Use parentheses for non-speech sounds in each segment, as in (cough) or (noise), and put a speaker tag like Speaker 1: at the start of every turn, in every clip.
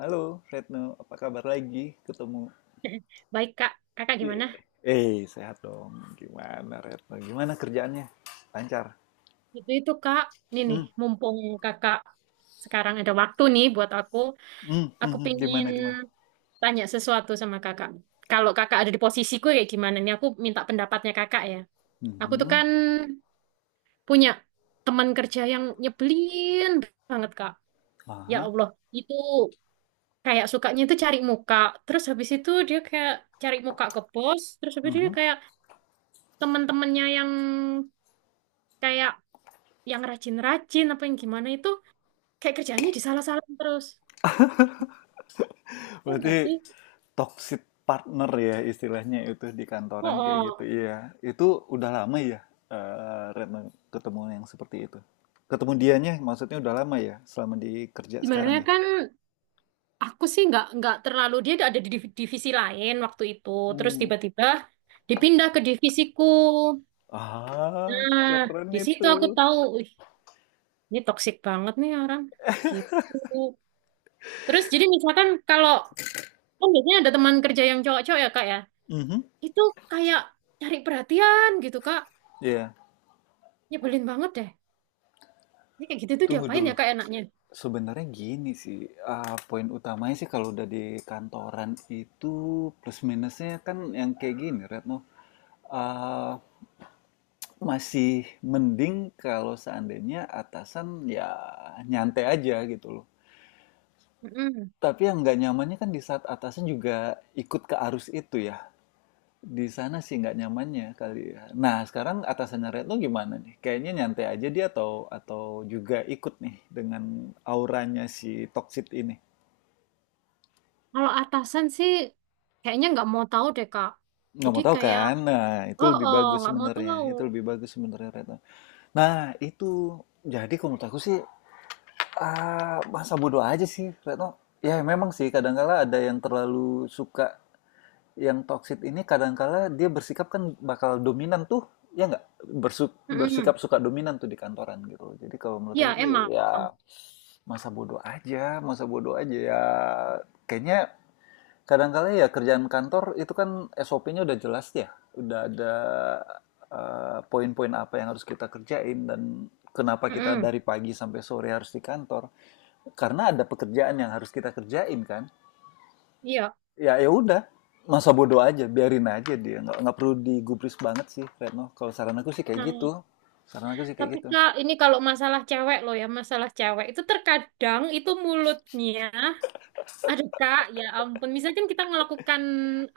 Speaker 1: Halo, Retno. Apa kabar lagi? Ketemu.
Speaker 2: (laughs) Baik, Kak. Kakak
Speaker 1: Iya.
Speaker 2: gimana?
Speaker 1: Sehat dong. Gimana, Retno? Gimana kerjaannya? Lancar.
Speaker 2: Itu, Kak. Ini nih,
Speaker 1: Hmm,
Speaker 2: mumpung Kakak sekarang ada waktu nih buat aku, aku
Speaker 1: hmm.
Speaker 2: pingin
Speaker 1: Gimana, gimana?
Speaker 2: tanya sesuatu sama Kakak. Kalau Kakak ada di posisiku kayak gimana nih? Aku minta pendapatnya Kakak ya. Aku tuh
Speaker 1: Hmm,
Speaker 2: kan punya teman kerja yang nyebelin banget, Kak. Ya
Speaker 1: aha,
Speaker 2: Allah, itu kayak sukanya itu cari muka. Terus habis itu dia kayak cari muka ke bos, terus habis itu
Speaker 1: hmm.
Speaker 2: dia kayak teman-temannya yang kayak yang rajin-rajin apa yang gimana itu kayak kerjaannya disalah-salahin terus. Oh,
Speaker 1: Berarti
Speaker 2: enggak sih?
Speaker 1: toxic partner ya istilahnya itu di
Speaker 2: Oh,
Speaker 1: kantoran kayak gitu.
Speaker 2: oh.
Speaker 1: Iya, itu udah lama ya, Retno ketemu yang seperti itu. Ketemu dianya maksudnya udah lama ya, selama di kerja
Speaker 2: Sebenarnya
Speaker 1: sekarang ya.
Speaker 2: kan aku sih nggak terlalu, dia ada di divisi lain waktu itu. Terus
Speaker 1: Hmm.
Speaker 2: tiba-tiba dipindah ke divisiku.
Speaker 1: Ah,
Speaker 2: Nah,
Speaker 1: keren
Speaker 2: di situ
Speaker 1: itu.
Speaker 2: aku tahu, "Wih, ini toksik banget nih orang." Gitu. Terus jadi misalkan kalau kan biasanya ada teman kerja yang cowok-cowok ya, Kak ya.
Speaker 1: Mhm.
Speaker 2: Itu kayak cari perhatian gitu, Kak.
Speaker 1: Iya.
Speaker 2: Nyebelin banget deh. Ini kayak gitu tuh
Speaker 1: Tunggu
Speaker 2: diapain
Speaker 1: dulu.
Speaker 2: ya, Kak, enaknya?
Speaker 1: Sebenarnya gini sih, poin utamanya sih kalau udah di kantoran itu plus minusnya kan yang kayak gini, Retno. Ah, Masih mending kalau seandainya atasan ya nyantai aja gitu loh.
Speaker 2: Mm-mm.
Speaker 1: Tapi yang nggak nyamannya kan di saat atasan juga ikut ke arus itu ya. Di sana sih nggak nyamannya kali ya. Nah, sekarang atasannya Retno gimana nih? Kayaknya nyantai aja dia atau juga ikut nih dengan auranya si toksit ini.
Speaker 2: Kalau atasan sih kayaknya nggak mau tahu deh, Kak.
Speaker 1: Nggak
Speaker 2: Jadi
Speaker 1: mau tahu
Speaker 2: kayak
Speaker 1: kan? Nah, itu
Speaker 2: oh,
Speaker 1: lebih
Speaker 2: oh,
Speaker 1: bagus
Speaker 2: nggak mau
Speaker 1: sebenarnya.
Speaker 2: tahu.
Speaker 1: Itu lebih bagus sebenarnya Retno. Nah, itu jadi kalau menurut aku sih masa bodoh aja sih Retno. Ya memang sih kadangkala ada yang terlalu suka yang toksit ini kadangkala dia bersikap kan bakal dominan tuh. Ya nggak?
Speaker 2: Mm-mm.
Speaker 1: Bersikap suka dominan tuh di kantoran gitu. Jadi kalau menurut aku
Speaker 2: Iya,
Speaker 1: sih
Speaker 2: emang.
Speaker 1: ya masa bodoh aja ya kayaknya kadang-kadang ya kerjaan kantor itu kan SOP-nya udah jelas ya, udah ada poin-poin apa yang harus kita kerjain dan kenapa kita
Speaker 2: Mm-mm.
Speaker 1: dari pagi sampai sore harus di kantor. Karena ada pekerjaan yang harus kita kerjain kan.
Speaker 2: Iya.
Speaker 1: Ya ya udah, masa bodoh aja, biarin aja dia. Nggak perlu digubris banget sih, Retno. Kalau saran aku sih kayak
Speaker 2: Nah,
Speaker 1: gitu. Saran aku sih kayak
Speaker 2: tapi
Speaker 1: gitu.
Speaker 2: Kak, ini kalau masalah cewek loh ya, masalah cewek itu terkadang itu mulutnya, aduh Kak ya ampun, misalkan kita melakukan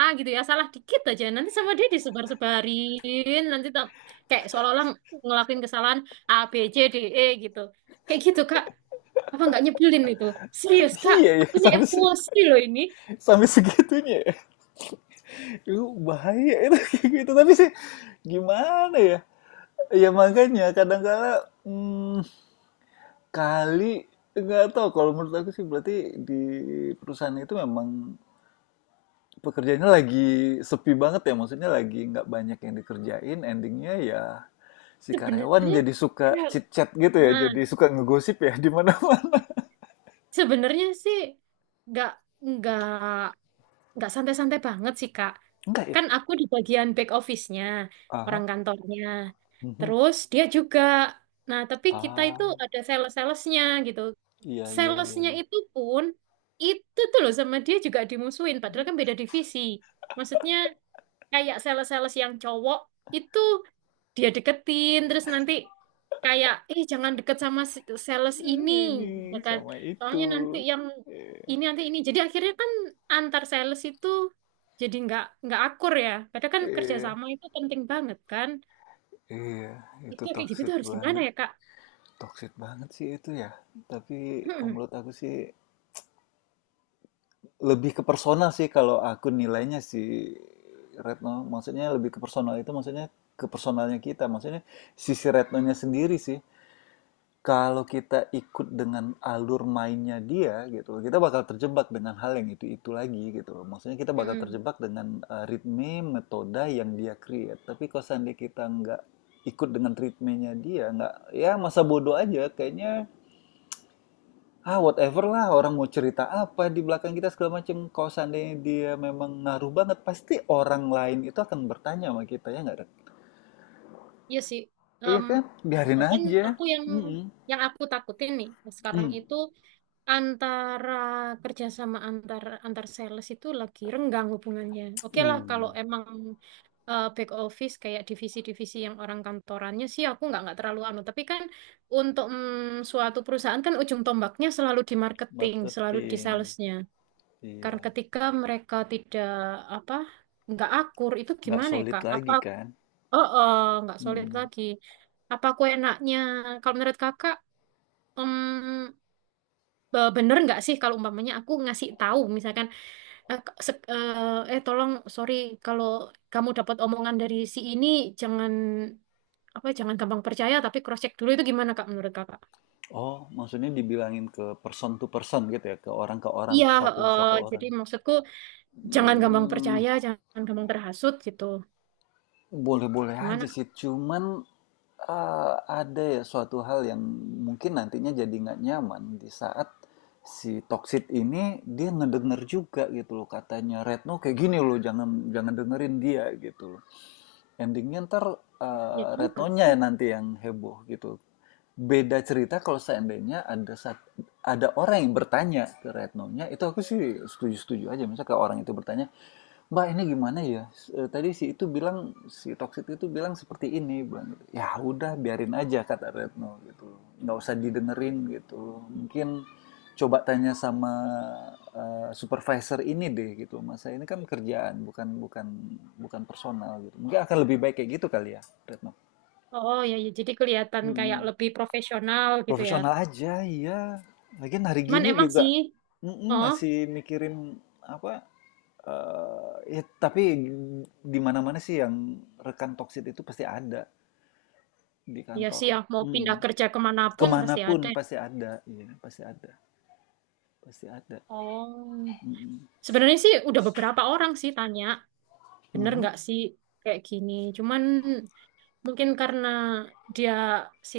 Speaker 2: A gitu ya, salah dikit aja nanti sama dia disebar-sebarin, nanti kayak seolah-olah ngelakuin kesalahan A B C D E gitu, kayak gitu Kak. Apa nggak nyebelin itu? Serius,
Speaker 1: (laughs)
Speaker 2: Kak,
Speaker 1: Iya ya,
Speaker 2: aku ini emosi loh ini.
Speaker 1: sampai segitunya ya. Itu bahaya itu (laughs) kayak gitu. Tapi sih gimana ya? Ya makanya kadangkala, mmm, kali nggak tahu kalau menurut aku sih berarti di perusahaan itu memang pekerjaannya lagi sepi banget ya, maksudnya lagi nggak banyak yang dikerjain, endingnya ya si karyawan
Speaker 2: Sebenarnya,
Speaker 1: jadi suka
Speaker 2: ya,
Speaker 1: chit-chat gitu ya,
Speaker 2: nah,
Speaker 1: jadi suka ngegosip ya di mana-mana.
Speaker 2: sebenarnya sih nggak nggak nggak santai-santai banget sih, Kak.
Speaker 1: (laughs) Enggak ya?
Speaker 2: Kan aku di bagian back office-nya, orang
Speaker 1: Ah
Speaker 2: kantornya.
Speaker 1: mhm.
Speaker 2: Terus dia juga. Nah, tapi kita itu
Speaker 1: Ah,
Speaker 2: ada sales-salesnya gitu.
Speaker 1: iya iya iya
Speaker 2: Salesnya
Speaker 1: iya.
Speaker 2: itu pun itu tuh loh sama dia juga dimusuhin. Padahal kan beda divisi. Maksudnya kayak sales-sales yang cowok itu dia deketin, terus nanti kayak, eh, jangan deket sama sales
Speaker 1: Nah
Speaker 2: ini,
Speaker 1: ini,
Speaker 2: ya kan,
Speaker 1: sama itu.
Speaker 2: soalnya nanti yang
Speaker 1: eh
Speaker 2: ini nanti ini jadi akhirnya kan antar sales itu jadi nggak akur, ya padahal kan
Speaker 1: iya,
Speaker 2: kerjasama itu penting banget kan.
Speaker 1: iya, itu
Speaker 2: Itu kayak gitu
Speaker 1: toxic
Speaker 2: tuh harus gimana
Speaker 1: banget.
Speaker 2: ya, kak?
Speaker 1: Toxic banget sih itu ya. Tapi kalau
Speaker 2: Mm-mm,
Speaker 1: menurut aku sih lebih ke personal sih kalau aku nilainya sih Retno. Maksudnya lebih ke personal itu maksudnya ke personalnya kita. Maksudnya sisi Retnonya sendiri sih. Kalau kita ikut dengan alur mainnya dia gitu, kita bakal terjebak dengan hal yang itu-itu lagi gitu. Maksudnya kita bakal
Speaker 2: mm-mm.
Speaker 1: terjebak dengan ritme, metode yang dia create. Tapi kalau seandainya kita nggak ikut dengan ritmenya dia, nggak ya masa bodoh aja kayaknya ah whatever lah orang mau cerita apa di belakang kita segala macam kalau seandainya dia memang ngaruh banget pasti orang lain itu akan bertanya sama kita ya nggak Ren?
Speaker 2: Iya sih.
Speaker 1: Iya
Speaker 2: Em,
Speaker 1: kan biarin
Speaker 2: mungkin
Speaker 1: aja.
Speaker 2: aku yang
Speaker 1: Mm-mm.
Speaker 2: yang aku takutin nih sekarang
Speaker 1: Mm.
Speaker 2: itu antara kerjasama antar antar sales itu lagi renggang hubungannya. Oke lah kalau
Speaker 1: Uh,
Speaker 2: emang, back office kayak divisi-divisi yang orang kantorannya sih aku nggak terlalu anu, tapi kan untuk, suatu perusahaan kan ujung tombaknya selalu di marketing, selalu di
Speaker 1: Marketing,
Speaker 2: salesnya,
Speaker 1: iya.
Speaker 2: karena ketika mereka tidak, apa, nggak akur itu
Speaker 1: Nggak
Speaker 2: gimana ya,
Speaker 1: solid
Speaker 2: kak, apa?
Speaker 1: lagi kan.
Speaker 2: Oh, oh, nggak solid
Speaker 1: Mm-mm.
Speaker 2: lagi. Apa aku enaknya kalau menurut kakak, mm, bener nggak sih kalau umpamanya aku ngasih tahu misalkan, tolong sorry, kalau kamu dapat omongan dari si ini jangan, apa, jangan gampang percaya tapi cross check dulu, itu gimana Kak menurut Kakak?
Speaker 1: Oh maksudnya dibilangin ke person to person gitu ya ke orang
Speaker 2: Iya,
Speaker 1: satu satu orang.
Speaker 2: jadi maksudku jangan gampang
Speaker 1: Hmm,
Speaker 2: percaya, jangan gampang terhasut gitu.
Speaker 1: boleh-boleh aja
Speaker 2: Gimana?
Speaker 1: sih, cuman eee, ada ya suatu hal yang mungkin nantinya jadi nggak nyaman di saat si toksik ini dia ngedenger juga gitu loh katanya Retno kayak gini loh jangan jangan dengerin dia gitu loh. Ending-nya entar,
Speaker 2: Oh, ya juga
Speaker 1: Retnonya
Speaker 2: sih.
Speaker 1: ya nanti yang heboh gitu. Beda cerita kalau seandainya ada orang yang bertanya ke Retnonya, itu aku sih setuju-setuju aja. Misalnya kayak orang itu bertanya, "Mbak, ini gimana ya? S e, tadi si itu bilang, si toksik itu bilang seperti ini, bilang gitu." Ya udah biarin aja kata Retno gitu, nggak usah didengerin gitu. Mungkin coba tanya sama, supervisor ini deh gitu, "Mas, saya ini kan kerjaan bukan bukan bukan personal gitu." Mungkin akan lebih baik kayak gitu kali ya Retno?
Speaker 2: Oh ya, ya jadi kelihatan kayak
Speaker 1: Mhm,
Speaker 2: lebih profesional gitu ya.
Speaker 1: profesional aja, iya. Lagian hari
Speaker 2: Cuman
Speaker 1: gini
Speaker 2: emang
Speaker 1: juga
Speaker 2: sih,
Speaker 1: mhm,
Speaker 2: oh
Speaker 1: masih mikirin apa, ya, tapi di mana-mana sih yang rekan toksit itu pasti ada di
Speaker 2: ya
Speaker 1: kantor.
Speaker 2: sih, ya mau
Speaker 1: Mm.
Speaker 2: pindah kerja kemanapun pasti ada.
Speaker 1: Kemanapun pasti ada, iya pasti ada, pasti ada.
Speaker 2: Oh,
Speaker 1: Mm-mm.
Speaker 2: sebenarnya sih udah beberapa orang sih tanya, bener
Speaker 1: Mhm.
Speaker 2: nggak sih kayak gini? Cuman mungkin karena dia, si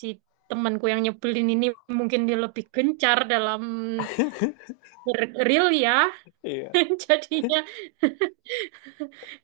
Speaker 2: si temanku yang nyebelin ini, mungkin dia lebih gencar dalam real ya.
Speaker 1: Iya.
Speaker 2: (laughs) Jadinya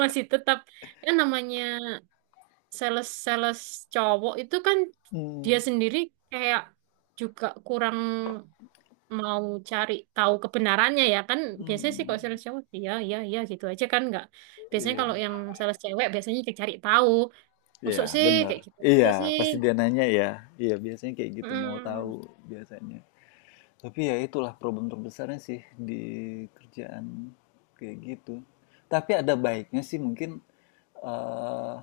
Speaker 2: masih tetap, ya namanya sales-sales cowok itu kan dia
Speaker 1: Mm.
Speaker 2: sendiri kayak juga kurang mau cari tahu kebenarannya ya kan. Biasanya sih
Speaker 1: Mm.
Speaker 2: kalau sales cowok iya, iya, iya gitu aja kan, nggak biasanya.
Speaker 1: Iya,
Speaker 2: Kalau yang sales cewek biasanya dicari tahu.
Speaker 1: iya,
Speaker 2: Masuk sih
Speaker 1: benar.
Speaker 2: kayak gitu.
Speaker 1: Iya,
Speaker 2: Masuk sih.
Speaker 1: pasti dia nanya ya. Iya, biasanya kayak gitu mau tahu
Speaker 2: Mm,
Speaker 1: biasanya. Tapi ya itulah problem terbesarnya sih di kerjaan kayak gitu. Tapi ada baiknya sih mungkin eh,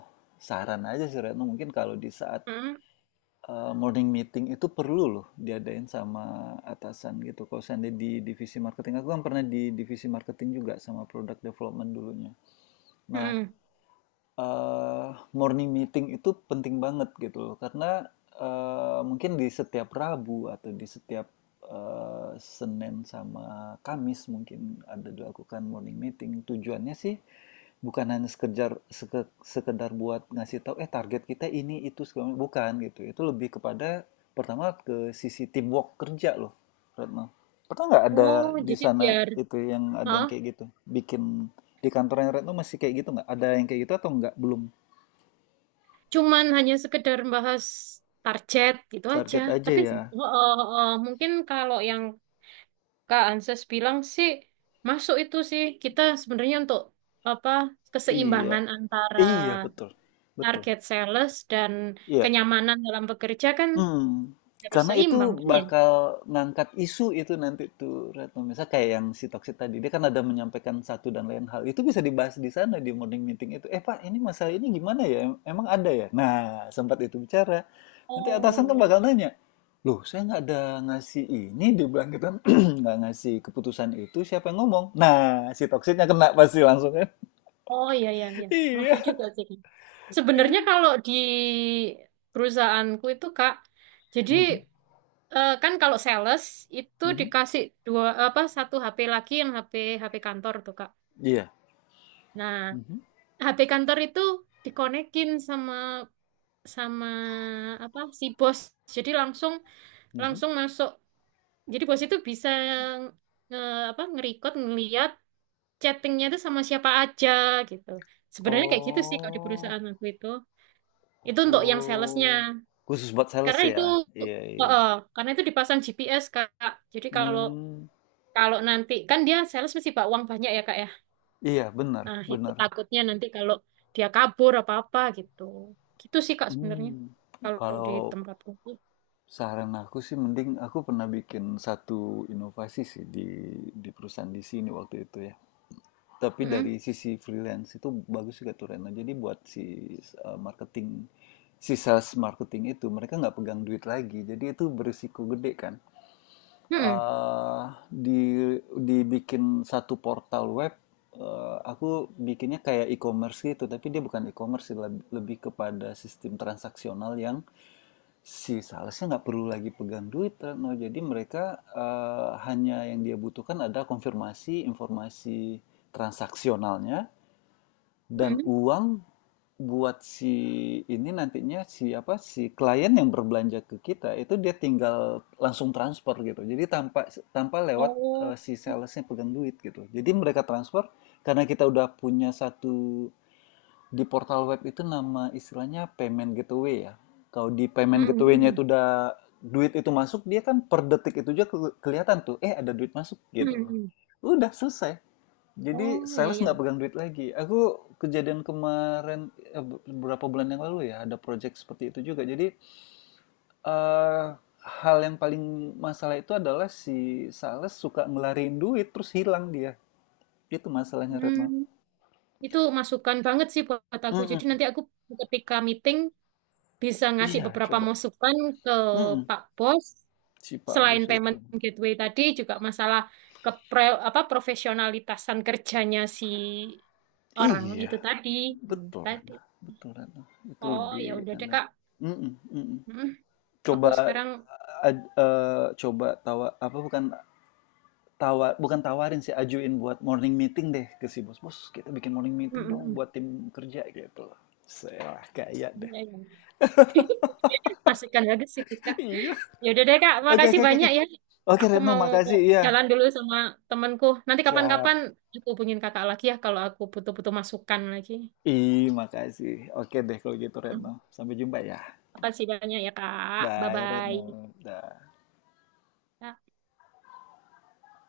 Speaker 1: saran aja sih Retno mungkin kalau di saat
Speaker 2: mm.
Speaker 1: morning meeting itu perlu loh diadain sama atasan gitu. Kalau seandainya di divisi marketing, aku kan pernah di divisi marketing juga sama product development dulunya. Nah,
Speaker 2: Mm.
Speaker 1: eee, morning meeting itu penting banget gitu loh, karena, mungkin di setiap Rabu atau di setiap, Senin sama Kamis mungkin ada dilakukan morning meeting. Tujuannya sih bukan hanya sekedar sekedar buat ngasih tahu, "Eh, target kita ini, itu, segala" bukan gitu. Itu lebih kepada pertama ke sisi teamwork kerja loh, Retno. Pernah nggak ada
Speaker 2: Oh,
Speaker 1: di
Speaker 2: jadi
Speaker 1: sana
Speaker 2: biar.
Speaker 1: itu yang ada yang
Speaker 2: Hah?
Speaker 1: kayak gitu? Bikin di kantornya Retno masih kayak gitu nggak? Ada yang kayak gitu atau nggak? Belum.
Speaker 2: Cuman hanya sekedar bahas target gitu aja.
Speaker 1: Target aja
Speaker 2: Tapi
Speaker 1: ya.
Speaker 2: oh, oh, oh, mungkin kalau yang Kak Anses bilang sih masuk itu sih, kita sebenarnya untuk apa,
Speaker 1: Iya.
Speaker 2: keseimbangan antara
Speaker 1: Iya, betul. Betul.
Speaker 2: target sales dan
Speaker 1: Iya.
Speaker 2: kenyamanan dalam bekerja kan
Speaker 1: Hmm,
Speaker 2: harus
Speaker 1: karena itu
Speaker 2: seimbang kan ya?
Speaker 1: bakal ngangkat isu itu nanti tuh Retno. Misalnya kayak yang si Toksik tadi, dia kan ada menyampaikan satu dan lain hal. Itu bisa dibahas di sana di morning meeting itu. "Eh Pak, ini masalah ini gimana ya? Emang ada ya?" Nah, sempat itu bicara. Nanti
Speaker 2: Oh,
Speaker 1: atasan kan
Speaker 2: iya. Iya.
Speaker 1: bakal nanya, "Loh saya nggak ada ngasih ini", dia bilang gitu kan, (clears throat) nggak ngasih keputusan itu, siapa yang ngomong? Nah, si Toksiknya kena pasti langsung kan.
Speaker 2: Oh, iya, iya,
Speaker 1: (laughs)
Speaker 2: iya. Masuk
Speaker 1: Iya.
Speaker 2: juga sih. Sebenarnya kalau di perusahaanku itu Kak, jadi
Speaker 1: Mhm,
Speaker 2: Kan kalau sales itu
Speaker 1: mhm.
Speaker 2: dikasih dua apa satu HP lagi, yang HP HP kantor tuh Kak.
Speaker 1: Iya.
Speaker 2: Nah,
Speaker 1: Mhm,
Speaker 2: HP kantor itu dikonekin sama sama apa si bos. Jadi langsung
Speaker 1: mhm.
Speaker 2: langsung masuk. Jadi bos itu bisa nge, apa ngerecord, ngeliat chattingnya itu sama siapa aja gitu. Sebenarnya kayak gitu sih kalau di
Speaker 1: Oh.
Speaker 2: perusahaan waktu itu. Itu untuk yang salesnya.
Speaker 1: Oh, khusus buat sales
Speaker 2: Karena itu
Speaker 1: ya? Iya,
Speaker 2: eh,
Speaker 1: iya.
Speaker 2: eh, karena itu dipasang GPS Kak. Jadi kalau
Speaker 1: Hmm,
Speaker 2: Kalau nanti kan dia sales mesti bawa uang banyak ya, kak, ya.
Speaker 1: iya benar,
Speaker 2: Nah itu
Speaker 1: benar.
Speaker 2: takutnya nanti kalau dia kabur apa-apa gitu. Gitu sih kak, sebenarnya
Speaker 1: Hmm,
Speaker 2: kalau di
Speaker 1: kalau
Speaker 2: tempatku.
Speaker 1: saran aku sih mending aku pernah bikin satu inovasi sih di perusahaan di sini waktu itu ya. Tapi dari
Speaker 2: Mm-mm.
Speaker 1: sisi freelance itu bagus juga tuh Rena. Jadi buat si marketing, si sales marketing itu mereka nggak pegang duit lagi. Jadi itu berisiko gede kan.
Speaker 2: Mm-mm.
Speaker 1: Eh, di Dibikin satu portal web aku bikinnya kayak e-commerce gitu tapi dia bukan e-commerce sih, lebih kepada sistem transaksional yang si salesnya nggak perlu lagi pegang duit no jadi mereka hanya yang dia butuhkan ada konfirmasi informasi transaksionalnya dan
Speaker 2: Mm-mm.
Speaker 1: uang buat si ini nantinya si apa si klien yang berbelanja ke kita itu dia tinggal langsung transfer gitu. Jadi tanpa tanpa lewat
Speaker 2: Oh.
Speaker 1: si salesnya pegang duit gitu. Jadi mereka transfer karena kita udah punya satu di portal web itu nama istilahnya payment gateway ya. Kalau di payment gateway-nya
Speaker 2: Mm-mm.
Speaker 1: itu udah duit itu masuk, dia kan per detik itu juga kelihatan tuh, eh ada duit masuk gitu.
Speaker 2: Mm-mm.
Speaker 1: Udah selesai. Jadi
Speaker 2: Oh, iya,
Speaker 1: sales
Speaker 2: iya.
Speaker 1: nggak pegang duit lagi. Aku kejadian kemarin eh, beberapa bulan yang lalu ya ada project seperti itu juga. Jadi eh, hal yang paling masalah itu adalah si sales suka ngelarin duit terus hilang dia. Itu masalahnya Retno.
Speaker 2: Hmm. Itu masukan banget sih buat aku. Jadi
Speaker 1: Mm-mm.
Speaker 2: nanti aku ketika meeting bisa ngasih
Speaker 1: Iya,
Speaker 2: beberapa
Speaker 1: coba.
Speaker 2: masukan ke
Speaker 1: Mm-mm.
Speaker 2: Pak Bos.
Speaker 1: Si Pak
Speaker 2: Selain
Speaker 1: Bos itu.
Speaker 2: payment gateway tadi, juga masalah ke apa profesionalitasan kerjanya si orang
Speaker 1: Iya,
Speaker 2: itu tadi, teman itu
Speaker 1: betul
Speaker 2: tadi.
Speaker 1: Retno. Betul Retno. Itu
Speaker 2: Oh,
Speaker 1: lebih
Speaker 2: ya udah deh,
Speaker 1: enak.
Speaker 2: Kak.
Speaker 1: Mm-mm, mm-mm.
Speaker 2: Mm, aku
Speaker 1: Coba
Speaker 2: sekarang,
Speaker 1: ad- eh, coba tawa apa bukan tawar bukan tawarin sih ajuin buat morning meeting deh ke si bos bos kita bikin morning
Speaker 2: mm,
Speaker 1: meeting dong
Speaker 2: mm,
Speaker 1: buat tim kerja gitu loh saya kayak
Speaker 2: mm.
Speaker 1: deh.
Speaker 2: Ya, ya. (laughs) Masukkan lagi sih, Kak.
Speaker 1: (laughs) Iya.
Speaker 2: Ya udah deh, Kak.
Speaker 1: Oke oke
Speaker 2: Makasih
Speaker 1: oke oke
Speaker 2: banyak ya.
Speaker 1: oke
Speaker 2: Aku
Speaker 1: Retno
Speaker 2: mau
Speaker 1: makasih iya.
Speaker 2: jalan dulu sama temanku. Nanti
Speaker 1: Siap.
Speaker 2: kapan-kapan aku hubungin Kakak lagi ya, kalau aku butuh-butuh masukan lagi.
Speaker 1: Ih, makasih. Oke deh kalau gitu Retno.
Speaker 2: Mm.
Speaker 1: Sampai jumpa ya.
Speaker 2: Makasih banyak ya, Kak.
Speaker 1: Bye
Speaker 2: Bye-bye.
Speaker 1: Retno. Dah.